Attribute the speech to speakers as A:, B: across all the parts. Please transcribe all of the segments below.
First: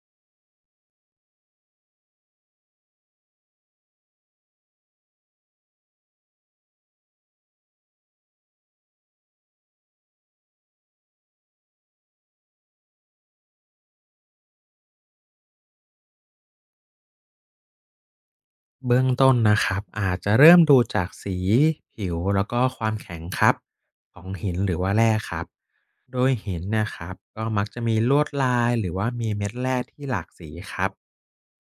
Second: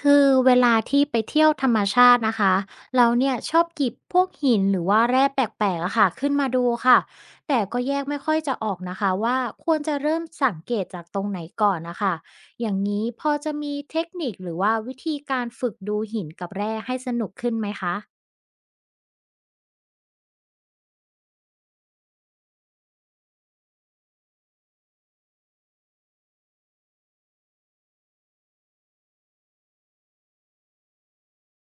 A: คือเวลาที่ไปเที่ยวธรรมชาตินะคะเราเนี่ยชอบหยิบพวกหินหรือว่าแร่แปลกๆอะค่ะขึ้นมาดูค่ะแต่ก็แยกไม่ค่อยจะออกนะคะว่าควรจะเริ่มสังเกตจากตรงไหนก่อนนะคะอย่างนี้พอจะมีเทคนิคหรือว่าวิธีการฝึกดูหินกับแร่ให้สนุกขึ้นไหมคะ
B: เบื้องต้นนะครับอาจจะเริ่มดูจากสีผิวแล้วก็ความแข็งครับของหินหรือว่าแร่ครับโดยหินเนะครับก็มักจะมีลวดลายหรือว่ามีเม็ดแร่ที่หลากสีครับ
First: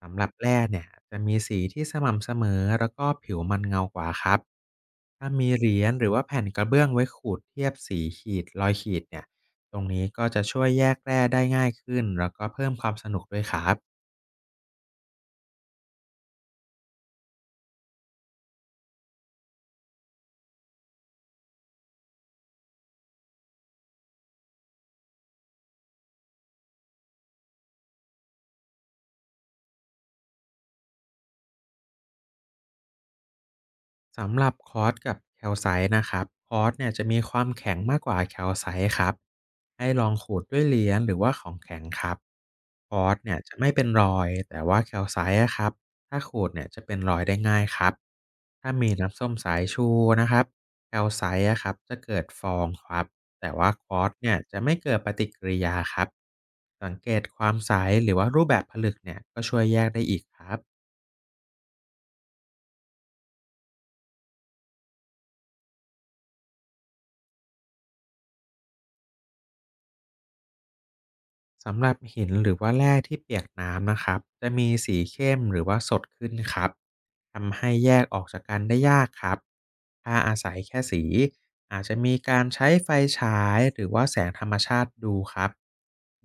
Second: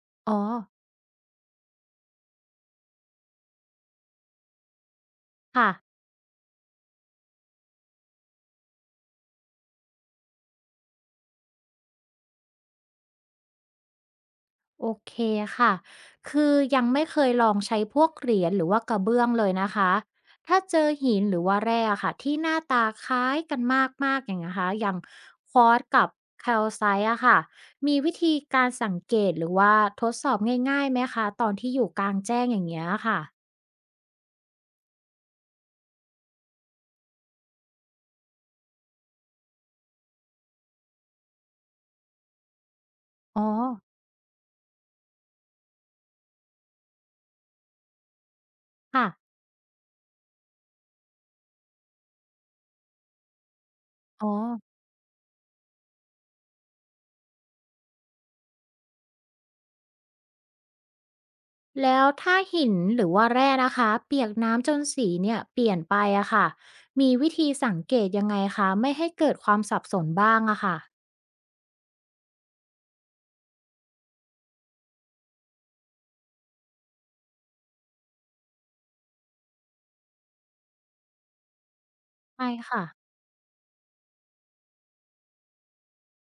B: สำหรับ
A: อ๋อ
B: แร่เนี่ยจะมีสีที่สม่ำเสมอแล้วก็ผิวมันเงากว่าครับถ้ามีเห
A: ค่ะ
B: รียญหรือว่าแผ่นกระเบื้องไว้ขูดเทียบสีขีดรอยขีดเนี่ยตรงนี้ก็จะช่วยแยกแร่ได้ง่ายขึ้นแล้วก็เพิ่มความสนุกด้วยครับ
A: โอเคค่ะ คือยังไม่เคยลองใช้พวกเหรียญหรือว่ากระเบื้องเลยนะคะ ถ้าเจอหินหรือว่าแร่ค่ะที่หน้าตาคล้ายกันมากๆอย่างนะคะอย่างควอตซ์กับแคลไซต์อะค่ะมีวิธีการสังเกตหรือว่าทดสอบง่ายๆไหมคะตอนที่อยู่กลางแจ้งอย่างเงี้ยค่ะ
B: สำหรับคอร์สกับแคลไซต์นะครับคอร์สเนี่ยจะมีความแข็งมากกว่าแคลไซต์ครับให้ลองขูดด้วยเหรียญหรือว่าของแข็งครับคอร์สเนี่ย
A: อ๋อ
B: จะไม่เป็นรอยแต่ว่าแคลไซต์อะครับถ้าขูดเนี่ยจะเป็นรอยได้ง่ายครับถ้ามี
A: ค่ะ
B: น้ำส้มสายชูนะครับแคลไซต์อะครับจะเกิดฟองครับแต่ว่าคอร์ส
A: อ๋อ
B: เนี่ยจะไม่เกิดปฏิกิริยาครับสังเกตความใสหรือว่ารูปแบบผลึกเนี่ยก็ช่วยแยกได้อีกครับ
A: แล้วถ้าหินหรือว่าแร่นะคะเปียกน้ำจนสีเนี่ยเปลี่ยนไปอะค่ะมีวิธีสังเกตยังไงคะไม่ให้เกิดความสับสนบ้างอะค่ะ
B: สำหรับหินหรือว่าแร่ที่เปียกน้ำนะครับจะมีสีเข้มหรือว่าสดขึ้นครับทำให้แยกออกจากกันได้ยากครับถ้าอาศัยแค่สีอาจจะมีการ
A: ใช่
B: ใช้
A: ค่ะ
B: ไฟฉายหรือว่าแสงธรรมชาติดูครับ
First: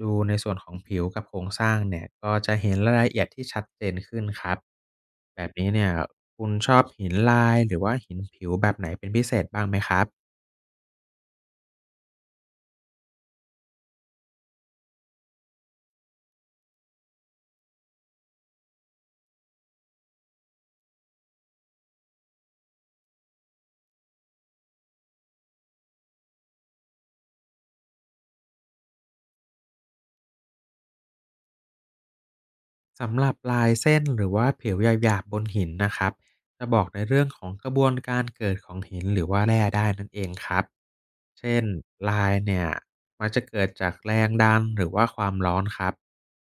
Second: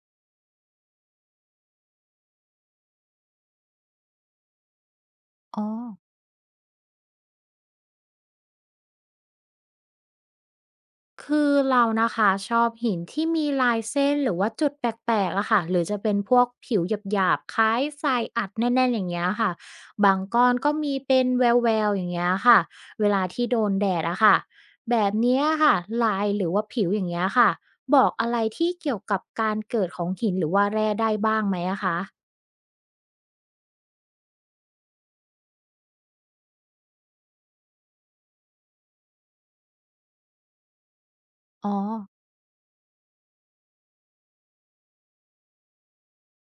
B: ดูในส่วนของผิวกับโครงสร้างเนี่ยก็จะเห็นรายละเอียดที่ชัดเจนขึ้นครับแบบ
A: อ๋อ
B: นี้เนี่ยคุณชอบหินลายหรือว่าหินผิวแบบไหนเป็นพิเศษบ้างไหมครับ
A: คือเรานะคะชอบหินที่มีลายเส้นหรือว่าจุดแปลกๆอะค่ะหรือจะเป็นพวกผิวหยาบๆคล้ายทรายอัดแน่นๆอย่างเงี้ยค่ะบางก้อนก็มีเป็นแววๆอย่างเงี้ยค่ะเวลาที่โดนแดดอะค่ะแบบเนี้ยค่ะลายหรือว่าผิวอย่างเงี้ยค่ะบอกอะไรที่เกี่ยวกับการเกิดของหินหรือว่าแร่ได้บ้างไหมอะคะ
B: สำหรับลายเส้นหรือว่าผิวหยาบๆบนหินนะครับจะบอกในเรื่องของกระบวนการเกิดของหินหรือว่าแร่ได้นั่นเองครับเช่น
A: อ๋อ
B: ลายเนี่ยมักจะเกิดจากแรงดันหรือว่าความร้อนครับ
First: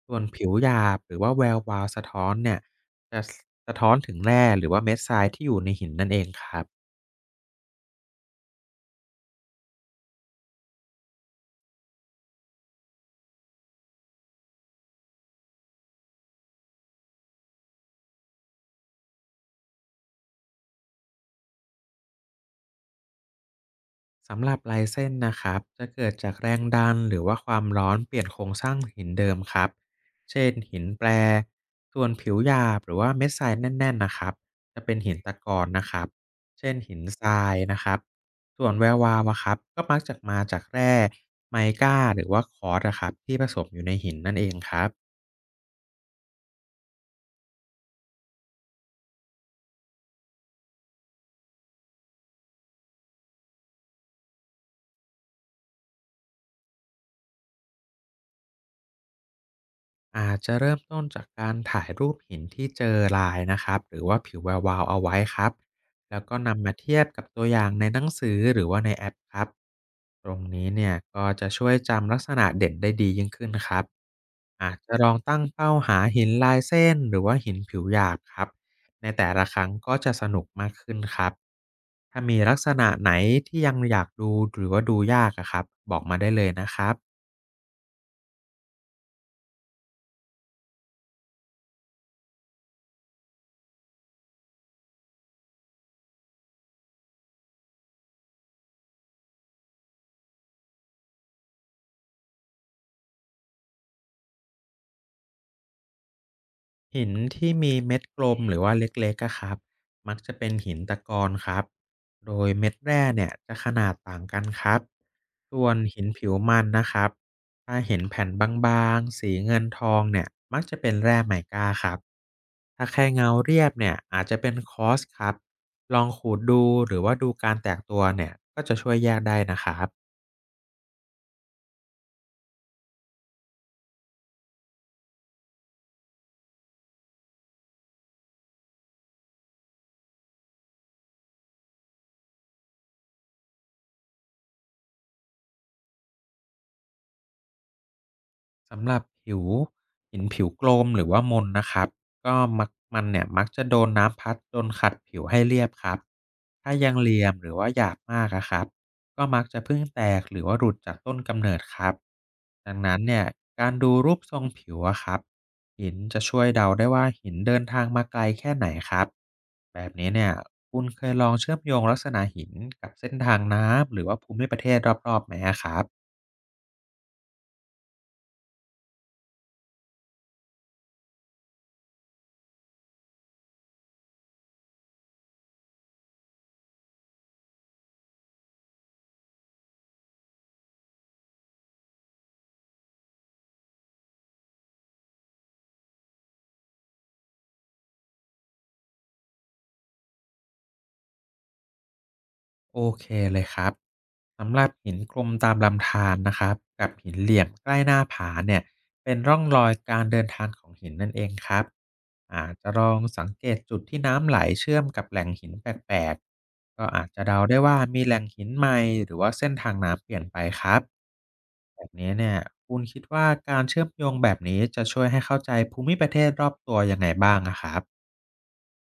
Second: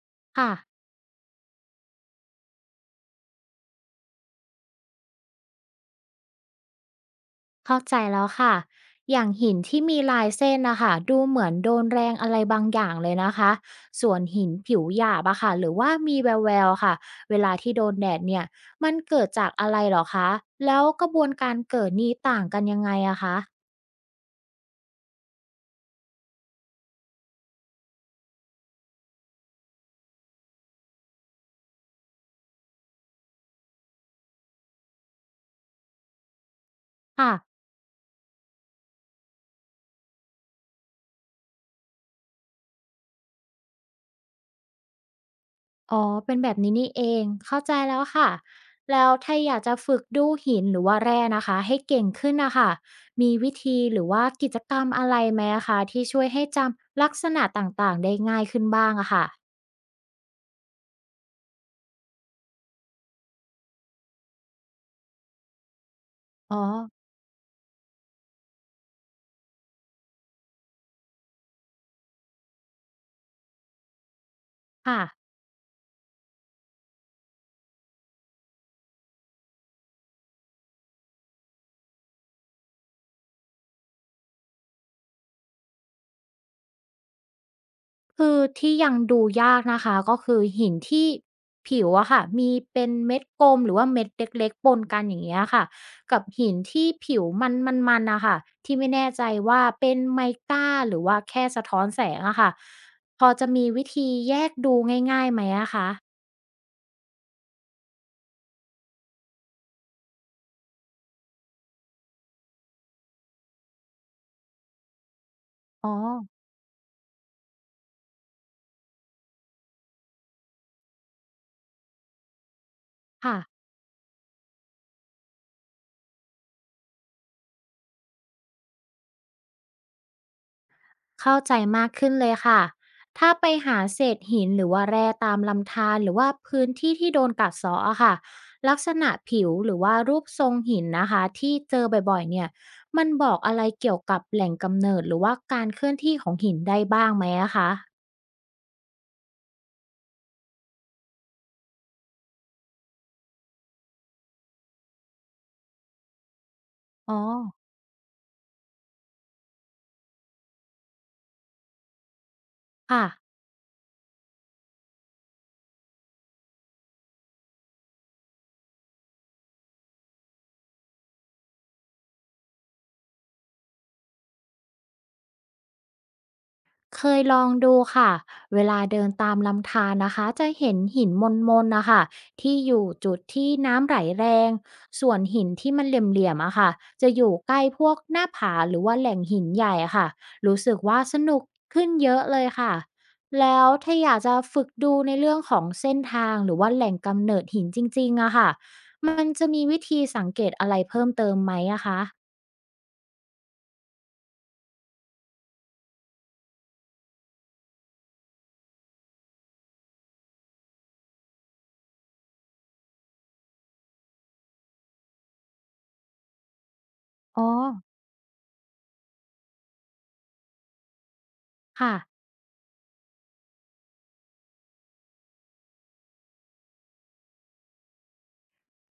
B: ส่วนผิ
A: ค่ะ
B: วหยาบหรือว่าแวววาวสะท้อนเนี่ยจะสะท้อนถึงแร่หรือว่าเม็ดทรายที่อยู่ในหินนั่นเองครับ
A: เข้าใจแล้วค่ะ อย่างหินที่มีลายเส้นนะคะ ดูเหมือนโดนแรงอะไรบางอย่างเลยนะคะ ส่วนหินผิวหยาบอะค่ะ หรือว่ามีแววๆค่ะ เวลาที่โดนแดดเนี่ย มันเกิดจากอะไรเหรอคะ แล้วกระบวนการเกิดนี้ต่างกันยังไงอะคะ
B: สำหรับลายเส้นนะครับจะเกิดจากแรงดันหรือว่าความร้อนเปลี่ยนโครงสร้างหินเดิมครับเช่นหินแปรส่วนผิวหยาบหรือว่าเม็ดทรายแน่นๆนะครับจะเป็นหินตะกอนนะครับเช่นหินท
A: ค่ะ
B: รายนะครับส่วนแวววาวอะครับก็มักจะมาจากแร่ไมก้าหรือว่าคอร์สอะครับที่ผสมอยู่ในหินนั่นเองครับ
A: อ๋อ เป็นแบบนี้นี่เอง เข้าใจแล้วค่ะ แล้วถ้าอยากจะฝึกดูหินหรือว่าแร่นะคะให้เก่งขึ้นนะคะมีวิธีหรือว่ากิจกรรมอะไรไหมอะคะที่ช่วยให้จำลักษณะต่างๆได้ง่ายขึ้นบ้างอะค่ะ
B: อาจจะเริ่มต้นจากการถ่ายรูปหินที่เจอลายนะครับหรือว่าผิวแวววาวเอาไว้ครับแล้วก็
A: อ๋อ
B: นำมาเทียบกับตัวอย่างในหนังสือหรือว่าในแอปครับตรงนี้เนี่ยก็จะช่วยจำลักษณะเด่นได้ดียิ่งขึ้นครับอาจจะ
A: ค่ะ
B: ลองตั้งเป้าหาหินลายเส้นหรือว่าหินผิวหยาบครับในแต่ละครั้งก็จะสนุกมากขึ้นครับถ้ามีลักษณะไหนที่ยังอยากดูหรือว่าดูยากอะครับบอกมาได้เลยนะครับ
A: คือที่ยังดูยากนะคะก็คือหินที่ผิวอะค่ะมีเป็นเม็ดกลมหรือว่าเม็ดเล็กๆปนกันอย่างเงี้ยค่ะกับหินที่ผิวมันมันๆน่ะค่ะที่ไม่แน่ใจว่าเป็นไมกาหรือว่าแค่สะท้อนแสงอะค่ะพอจะมีวิธีแยกดูง่ายๆไหมอะคะ
B: หินที่มีเม็ดกลมหรือว่าเล็กๆอะครับมักจะเป็นหินตะกอนครับโดยเม็ดแร่เนี่ยจะขนาดต่างกันครับส่วน
A: อ๋อ
B: หินผิวมันนะครับถ้าเห็นแผ่นบางๆสีเงินทองเนี่ยมักจะเป็นแร่ไมก้าครับถ้าแค่เงา
A: ค่ะ
B: เรียบเนี่ยอาจจะเป็นคอสครับลองขูดดูหรือว่าดูการแตกตัวเนี่ยก็จะช่วยแยกได้นะครับ
A: เข้าใจมากขึ้นเลยค่ะ ถ้าไปหาเศษหินหรือว่าแร่ตามลำธารหรือว่าพื้นที่ที่โดนกัดเซาะอะค่ะลักษณะผิวหรือว่ารูปทรงหินนะคะที่เจอบ่อยๆเนี่ยมันบอกอะไรเกี่ยวกับแหล่งกำเนิดหรือว่าการเคลื่อนที่ของหินได้บ้างไหมอะคะ
B: สำหรับผิวหินผิวโกลมหรือว่ามนนะครับก็มักมันเนี่ยมักจะโดนน้ำพัดจนขัดผิวให้เรียบครับถ้ายังเห
A: อ๋อ
B: ลี่ยมหรือว่าหยาบมากอะครับก็มักจะเพิ่งแตกหรือว่าหลุดจากต้นกำเนิดครับดังนั้น
A: ค่ะ
B: เนี่ยการดูรูปทรงผิวอะครับหินจะช่วยเดาได้ว่าหินเดินทางมาไกลแค่ไหนครับแบบนี้เนี่ยคุณเคยลองเชื่อมโยงลักษณะหินกับเส้นทางน้ำหรือว่าภูมิประเทศรอบๆไหมอะครับ
A: เคยลองดูค่ะเวลาเดินตามลำธารนะคะจะเห็นหินมนๆนะคะที่อยู่จุดที่น้ำไหลแรงส่วนหินที่มันเหลี่ยมๆอะค่ะจะอยู่ใกล้พวกหน้าผาหรือว่าแหล่งหินใหญ่อะค่ะรู้สึกว่าสนุกขึ้นเยอะเลยค่ะแล้วถ้าอยากจะฝึกดูในเรื่องของเส้นทางหรือว่าแหล่งกำเนิดหินจริงๆอะค่ะมันจะมีวิธีสังเกตอะไรเพิ่มเติมไหมอะคะ
B: โอเคเลยครับสำหรับหินกลมตามลำธารนะครับกับหินเหลี่ยมใกล้หน้าผาเนี่ยเป็นร่องรอยการเดินทางของหินนั่นเองครับอาจจะลองสังเกตจุดที่น้ำไหลเชื่อมกับแหล่งหินแปลกๆก็อาจจะเดา
A: อ๋อ
B: ได้ว่ามีแหล่งหินใหม่หรือว่าเส้นทางน้ำเปลี่ยนไปครับแบบ
A: ค่ะ
B: นี้เนี่ยคุณคิดว่าการเชื่อมโยงแบบนี้จะช่วยให้เข้าใจภูมิประเทศรอบตัวยังไงบ้างอะครับ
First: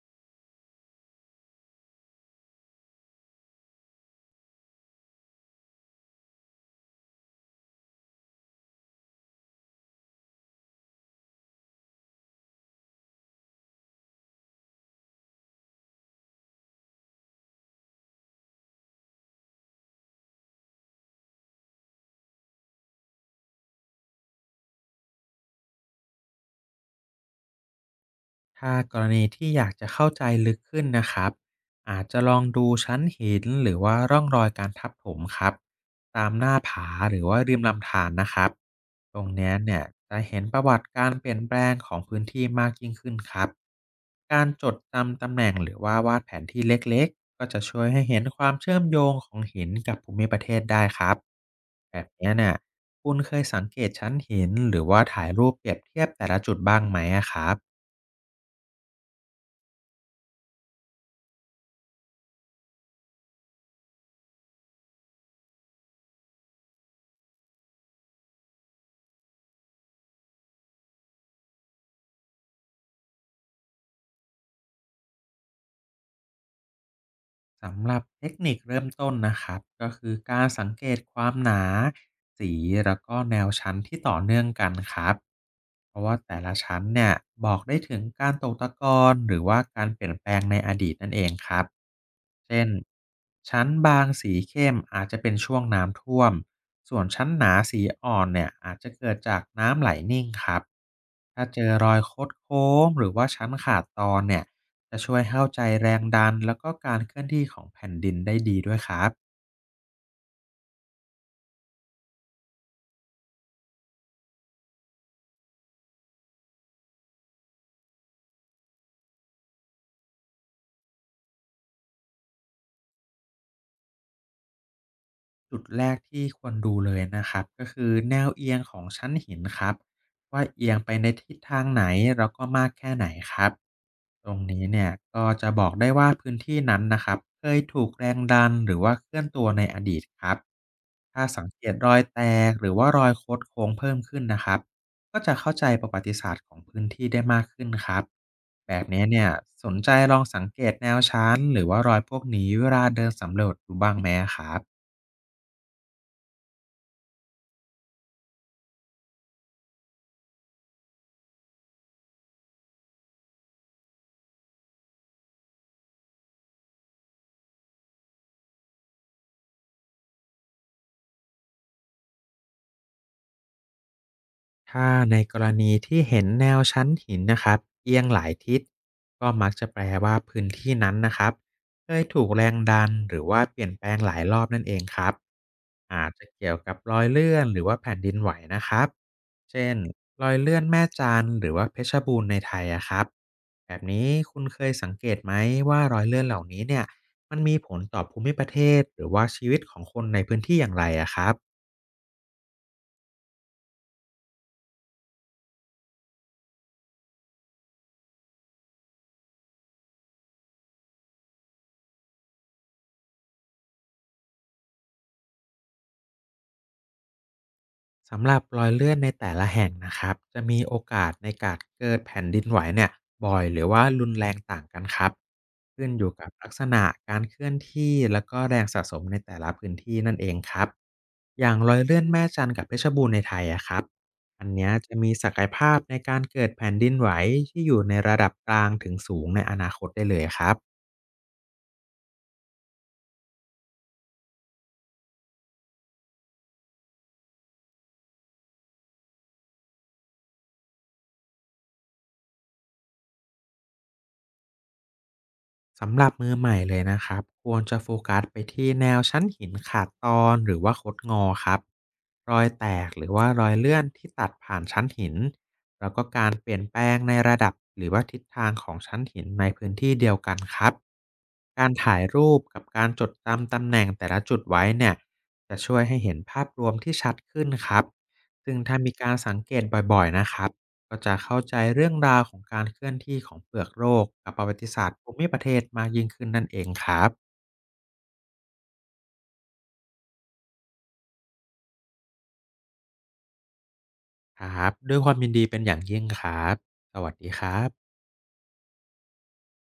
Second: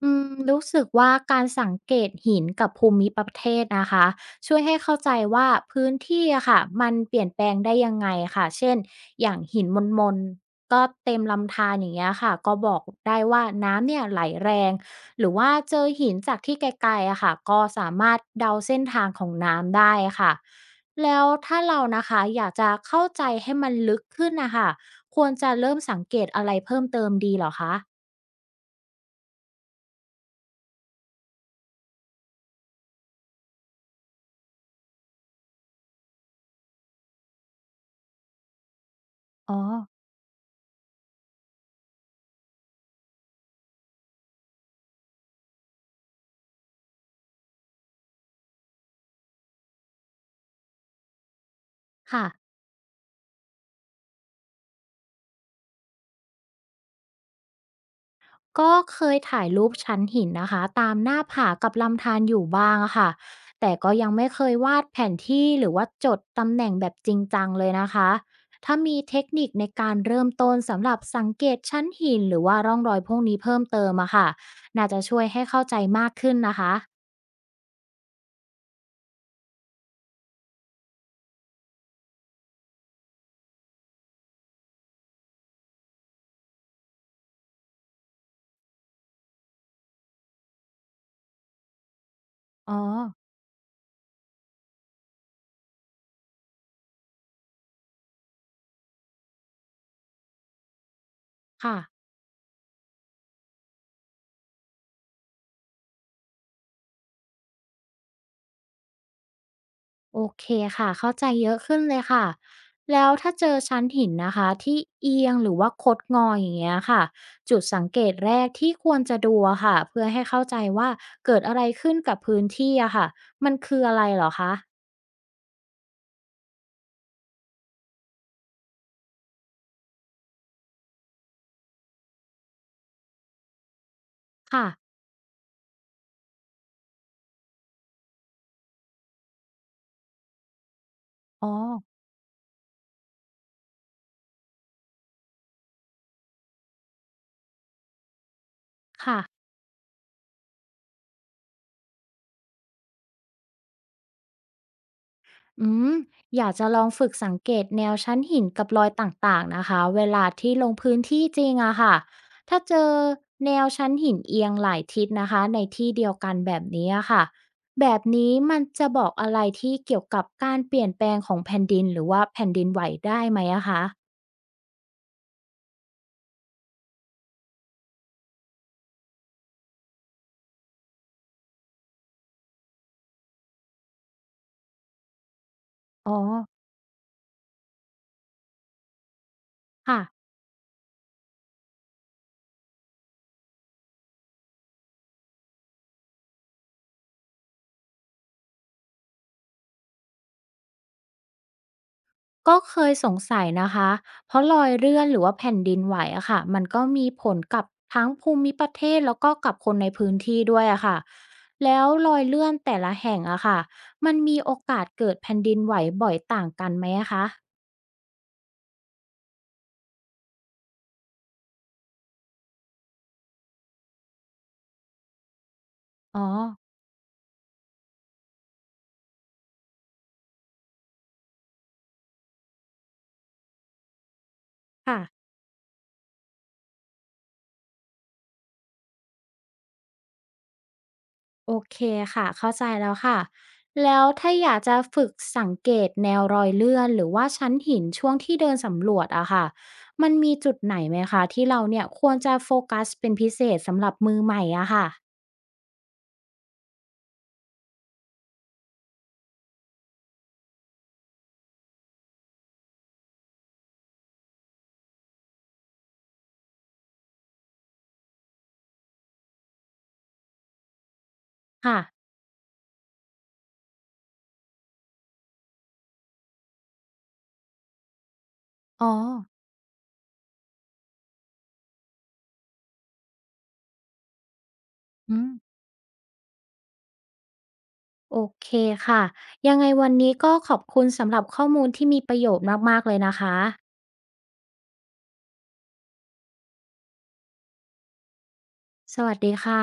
A: รู้สึกว่าการสังเกตหินกับภูมิประเทศนะคะช่วยให้เข้าใจว่าพื้นที่อะค่ะมันเปลี่ยนแปลงได้ยังไงค่ะเช่นอย่างหินมนๆก็เต็มลำธารอย่างเงี้ยค่ะก็บอกได้ว่าน้ำเนี่ยไหลแรงหรือว่าเจอหินจากที่ไกลๆอะค่ะก็สามารถเดาเส้นทางของน้ำได้ค่ะแล้วถ้าเรานะคะอยากจะเข้าใจให้มันลึกขึ้นนะคะควรจะเริ่มสังเกตอะไรเพิ่มเติมดีเหรอคะ
B: ถ้ากรณีที่อยากจะเข้าใจลึกขึ้นนะครับอาจจะลองดูชั้นหินหรือว่าร่องรอยการทับถมครับตามหน้าผาหรือว่าริมลำธารนะครับตรงเนี้ย
A: อ๋อ
B: เนี่ยจะเห็นประวัติการเปลี่ยนแปลงของพื้นที่มากยิ่งขึ้นครับการจดจำตำแหน่งหรือว่าวาดแผนที่เล็กๆก็จะช่วยให้เห็นความเชื่อมโยงของหินกับภูมิประเทศได้ครับแบบ
A: ค่ะ
B: เนี้ยเนี่ยคุณเคยสังเกตชั้นหินหรือว่าถ่ายรูปเปรียบเทียบแต่ละจุดบ้างไหมอะครับ
A: ก็เคยถ่ายรูปชั้นหินนะคะตามหน้าผากับลำธารอยู่บ้างอะค่ะแต่ก็ยังไม่เคยวาดแผนที่หรือว่าจดตำแหน่งแบบจริงจังเลยนะคะถ้ามีเทคนิคในการเริ่มต้นสำหรับสังเกตชั้นหินหรือว่าร่องรอยพวกนี้เพิ่มเติมอะค่ะน่าจะช่วยให้เข้าใจมากขึ้นนะคะ
B: สำหรับเทคนิคเริ่มต้นนะครับก็คือการสังเกตความหนาสีแล้วก็แนวชั้นที่ต่อเนื่องกันครับเพราะว่าแต่ละชั้นเนี่ยบอกได้ถึงการตกตะกอนหรือว่าการเปลี่ยนแปลงในอดีตนั่นเองครับเช่น
A: อ๋อ
B: ชั้นบางสีเข้มอาจจะเป็นช่วงน้ำท่วมส่วนชั้นหนาสีอ่อนเนี่ยอาจจะเกิดจากน้ำไหลนิ่งครับถ้าเจอ
A: ค่ะ
B: รอยคดโค้งหรือว่าชั้นขาดตอนเนี่ย จะช่วยเข้าใจแรงดันแล้วก็การเคลื่อนที่ของแผ่นดินได้ดีด้วยครับ
A: โอเคค่ะ เข้าใจเยอะขึ้นเลยค่ะ แล้วถ้าเจอชั้นหินนะคะที่เอียงหรือว่าคดงออย่างเงี้ยค่ะจุดสังเกตแรกที่ควรจะดูอะค่ะเพื่อให้เข้าใจว่าเกิดอะไรขึ้นกับพื้นที่อะค่ะมันคืออะไรเหรอคะ
B: จุดแรกที่ควรดูเลยนะครับก็คือแนวเอียงของชั้นหินครับว่าเอียงไปในทิศทางไหนแล้วก็มากแค่ไหนครับตรงนี้
A: ค่ะ
B: เนี่ยก็จะบอกได้ว่าพื้นที่นั้นนะครับเคยถูกแรงดันหรือว่าเคลื่อนตัวในอดีตครับถ้าสั
A: อ๋
B: ง
A: อ
B: เกตรอยแตกหรือว่ารอยคดโค้งเพิ่มขึ้นนะครับก็จะเข้าใจประวัติศาสตร์ของพื้นที่ได้มากขึ้นครับแบบนี้
A: ค่ะ
B: เนี่ย ลองสังเกตแนวชั้นหรือว่ารอยพวกนี้เวลาเดินสำรวจดูบ้างไหมอะครับ
A: อืมอยากจะลองฝึกสังเกตแนวชั้นหินกับรอยต่างๆนะคะเวลาที่ลงพื้นที่จริงอะค่ะถ้าเจอแนวชั้นหินเอียงหลายทิศนะคะในที่เดียวกันแบบนี้อะค่ะแบบนี้มันจะบอกอะไรที่เกี่ยวกับการเปลี่ยนแปลงของแผ่นดินหรือว่าแผ่นดินไหวได้ไหมอะคะ
B: ถ้าในกรณีที่เห็นแนวชั้นหินนะครับเอียงหลายทิศก็มักจะแปลว่าพื้นที่นั้นนะครับเคยถูกแรงดันหรือว่าเปลี่ยนแปลงหลายรอบนั่นเองครับอา
A: อ๋
B: จ
A: อ
B: จะเกี่ยวกับรอยเลื่อนหรือว่าแผ่นดินไหวนะครับเช่น
A: ค่ะ
B: รอยเลื่อนแม่จานหรือว่าเพชรบูรณ์ในไทยอะครับแบบนี้คุณเคยสังเกตไหมว่ารอยเลื่อนเหล่านี้เนี่ยมันมีผลต่อภูมิประเทศหรือว่าชีวิตของคนในพื้นที่อย่างไรอะครับ
A: ก็เคยสงสัยนะคะ เพราะรอยเลื่อนหรือว่าแผ่นดินไหวอะค่ะ มันก็มีผลกับทั้งภูมิประเทศแล้วก็กับคนในพื้นที่ด้วยอะค่ะ แล้วรอยเลื่อนแต่ละแห่งอะค่ะ มันมีโอกาสเกิดแผ่นดินไหวบ่อยต่างกันไหมอะคะ
B: สำหรับรอยเลื่อนในแต่ละแห่งนะครับจะมีโอกาสในการเกิดแผ่นดินไหวเนี่ยบ่อยหรือว่ารุนแรงต่างกันครับขึ้นอยู่
A: อ๋อ
B: กับลักษณะการเคลื่อนที่แล้วก็แรงสะสมในแต่ละพื้นที่นั่นเองครับอย่างรอยเลื่อนแม่จันทร์กับเพชรบูรณ์ในไทยอะครับอันเนี้ยจะ
A: ค่ะ
B: มีศักยภาพในการเกิดแผ่นดินไหวที่อยู่ในระดับกลางถึงสูงในอนาคตได้เลยครับ
A: โอเคค่ะเข้าใจแล้วค่ะแล้วถ้าอยากจะฝึกสังเกตแนวรอยเลื่อนหรือว่าชั้นหินช่วงที่เดินสำรวจอะค่ะมันมีจุดไหนไหมคะที่เราเนี่ยควรจะโฟกัสเป็นพิเศษสำหรับมือใหม่อะค่ะ
B: สำหรับมือใหม่เลยนะครับควรจะโฟกัสไปที่แนวชั้นหินขาดตอนหรือว่าคดงอครับรอยแตกหรือว่ารอยเลื่อนที่ตัดผ่านชั้นหินแล้วก็การเปลี่ยนแปลงในระดับหรือว่าทิศทางของชั้นหินในพื้นที่เดียวกันครับการ
A: ค่ะ
B: ถ่ายรูปกับการจดจำตำแหน่งแต่ละจุดไว้เนี่ยจะช่วยให้เห็นภาพรวมที่ชัดขึ้นครับซึ่งถ้า
A: อ๋อ
B: มีการสังเกตบ่อยๆนะครับ ก็จะเข้าใจเรื่องราวของการเคลื่อนที่ของเปลือกโลกกับประวัติศาสตร์ภู
A: อื
B: มิประเท
A: ม
B: ศมากยิ่งขึ้นนั่นเองครับ
A: โอเคค่ะยังไงวันนี้ก็ขอบคุณสำหรับข้อมูลที่มีประโยชน์มากๆเลยนะคะ
B: ครับด้วยความยินดีเป็นอย่างยิ่งครับสวัสดีครับ
A: สวัสดีค่ะ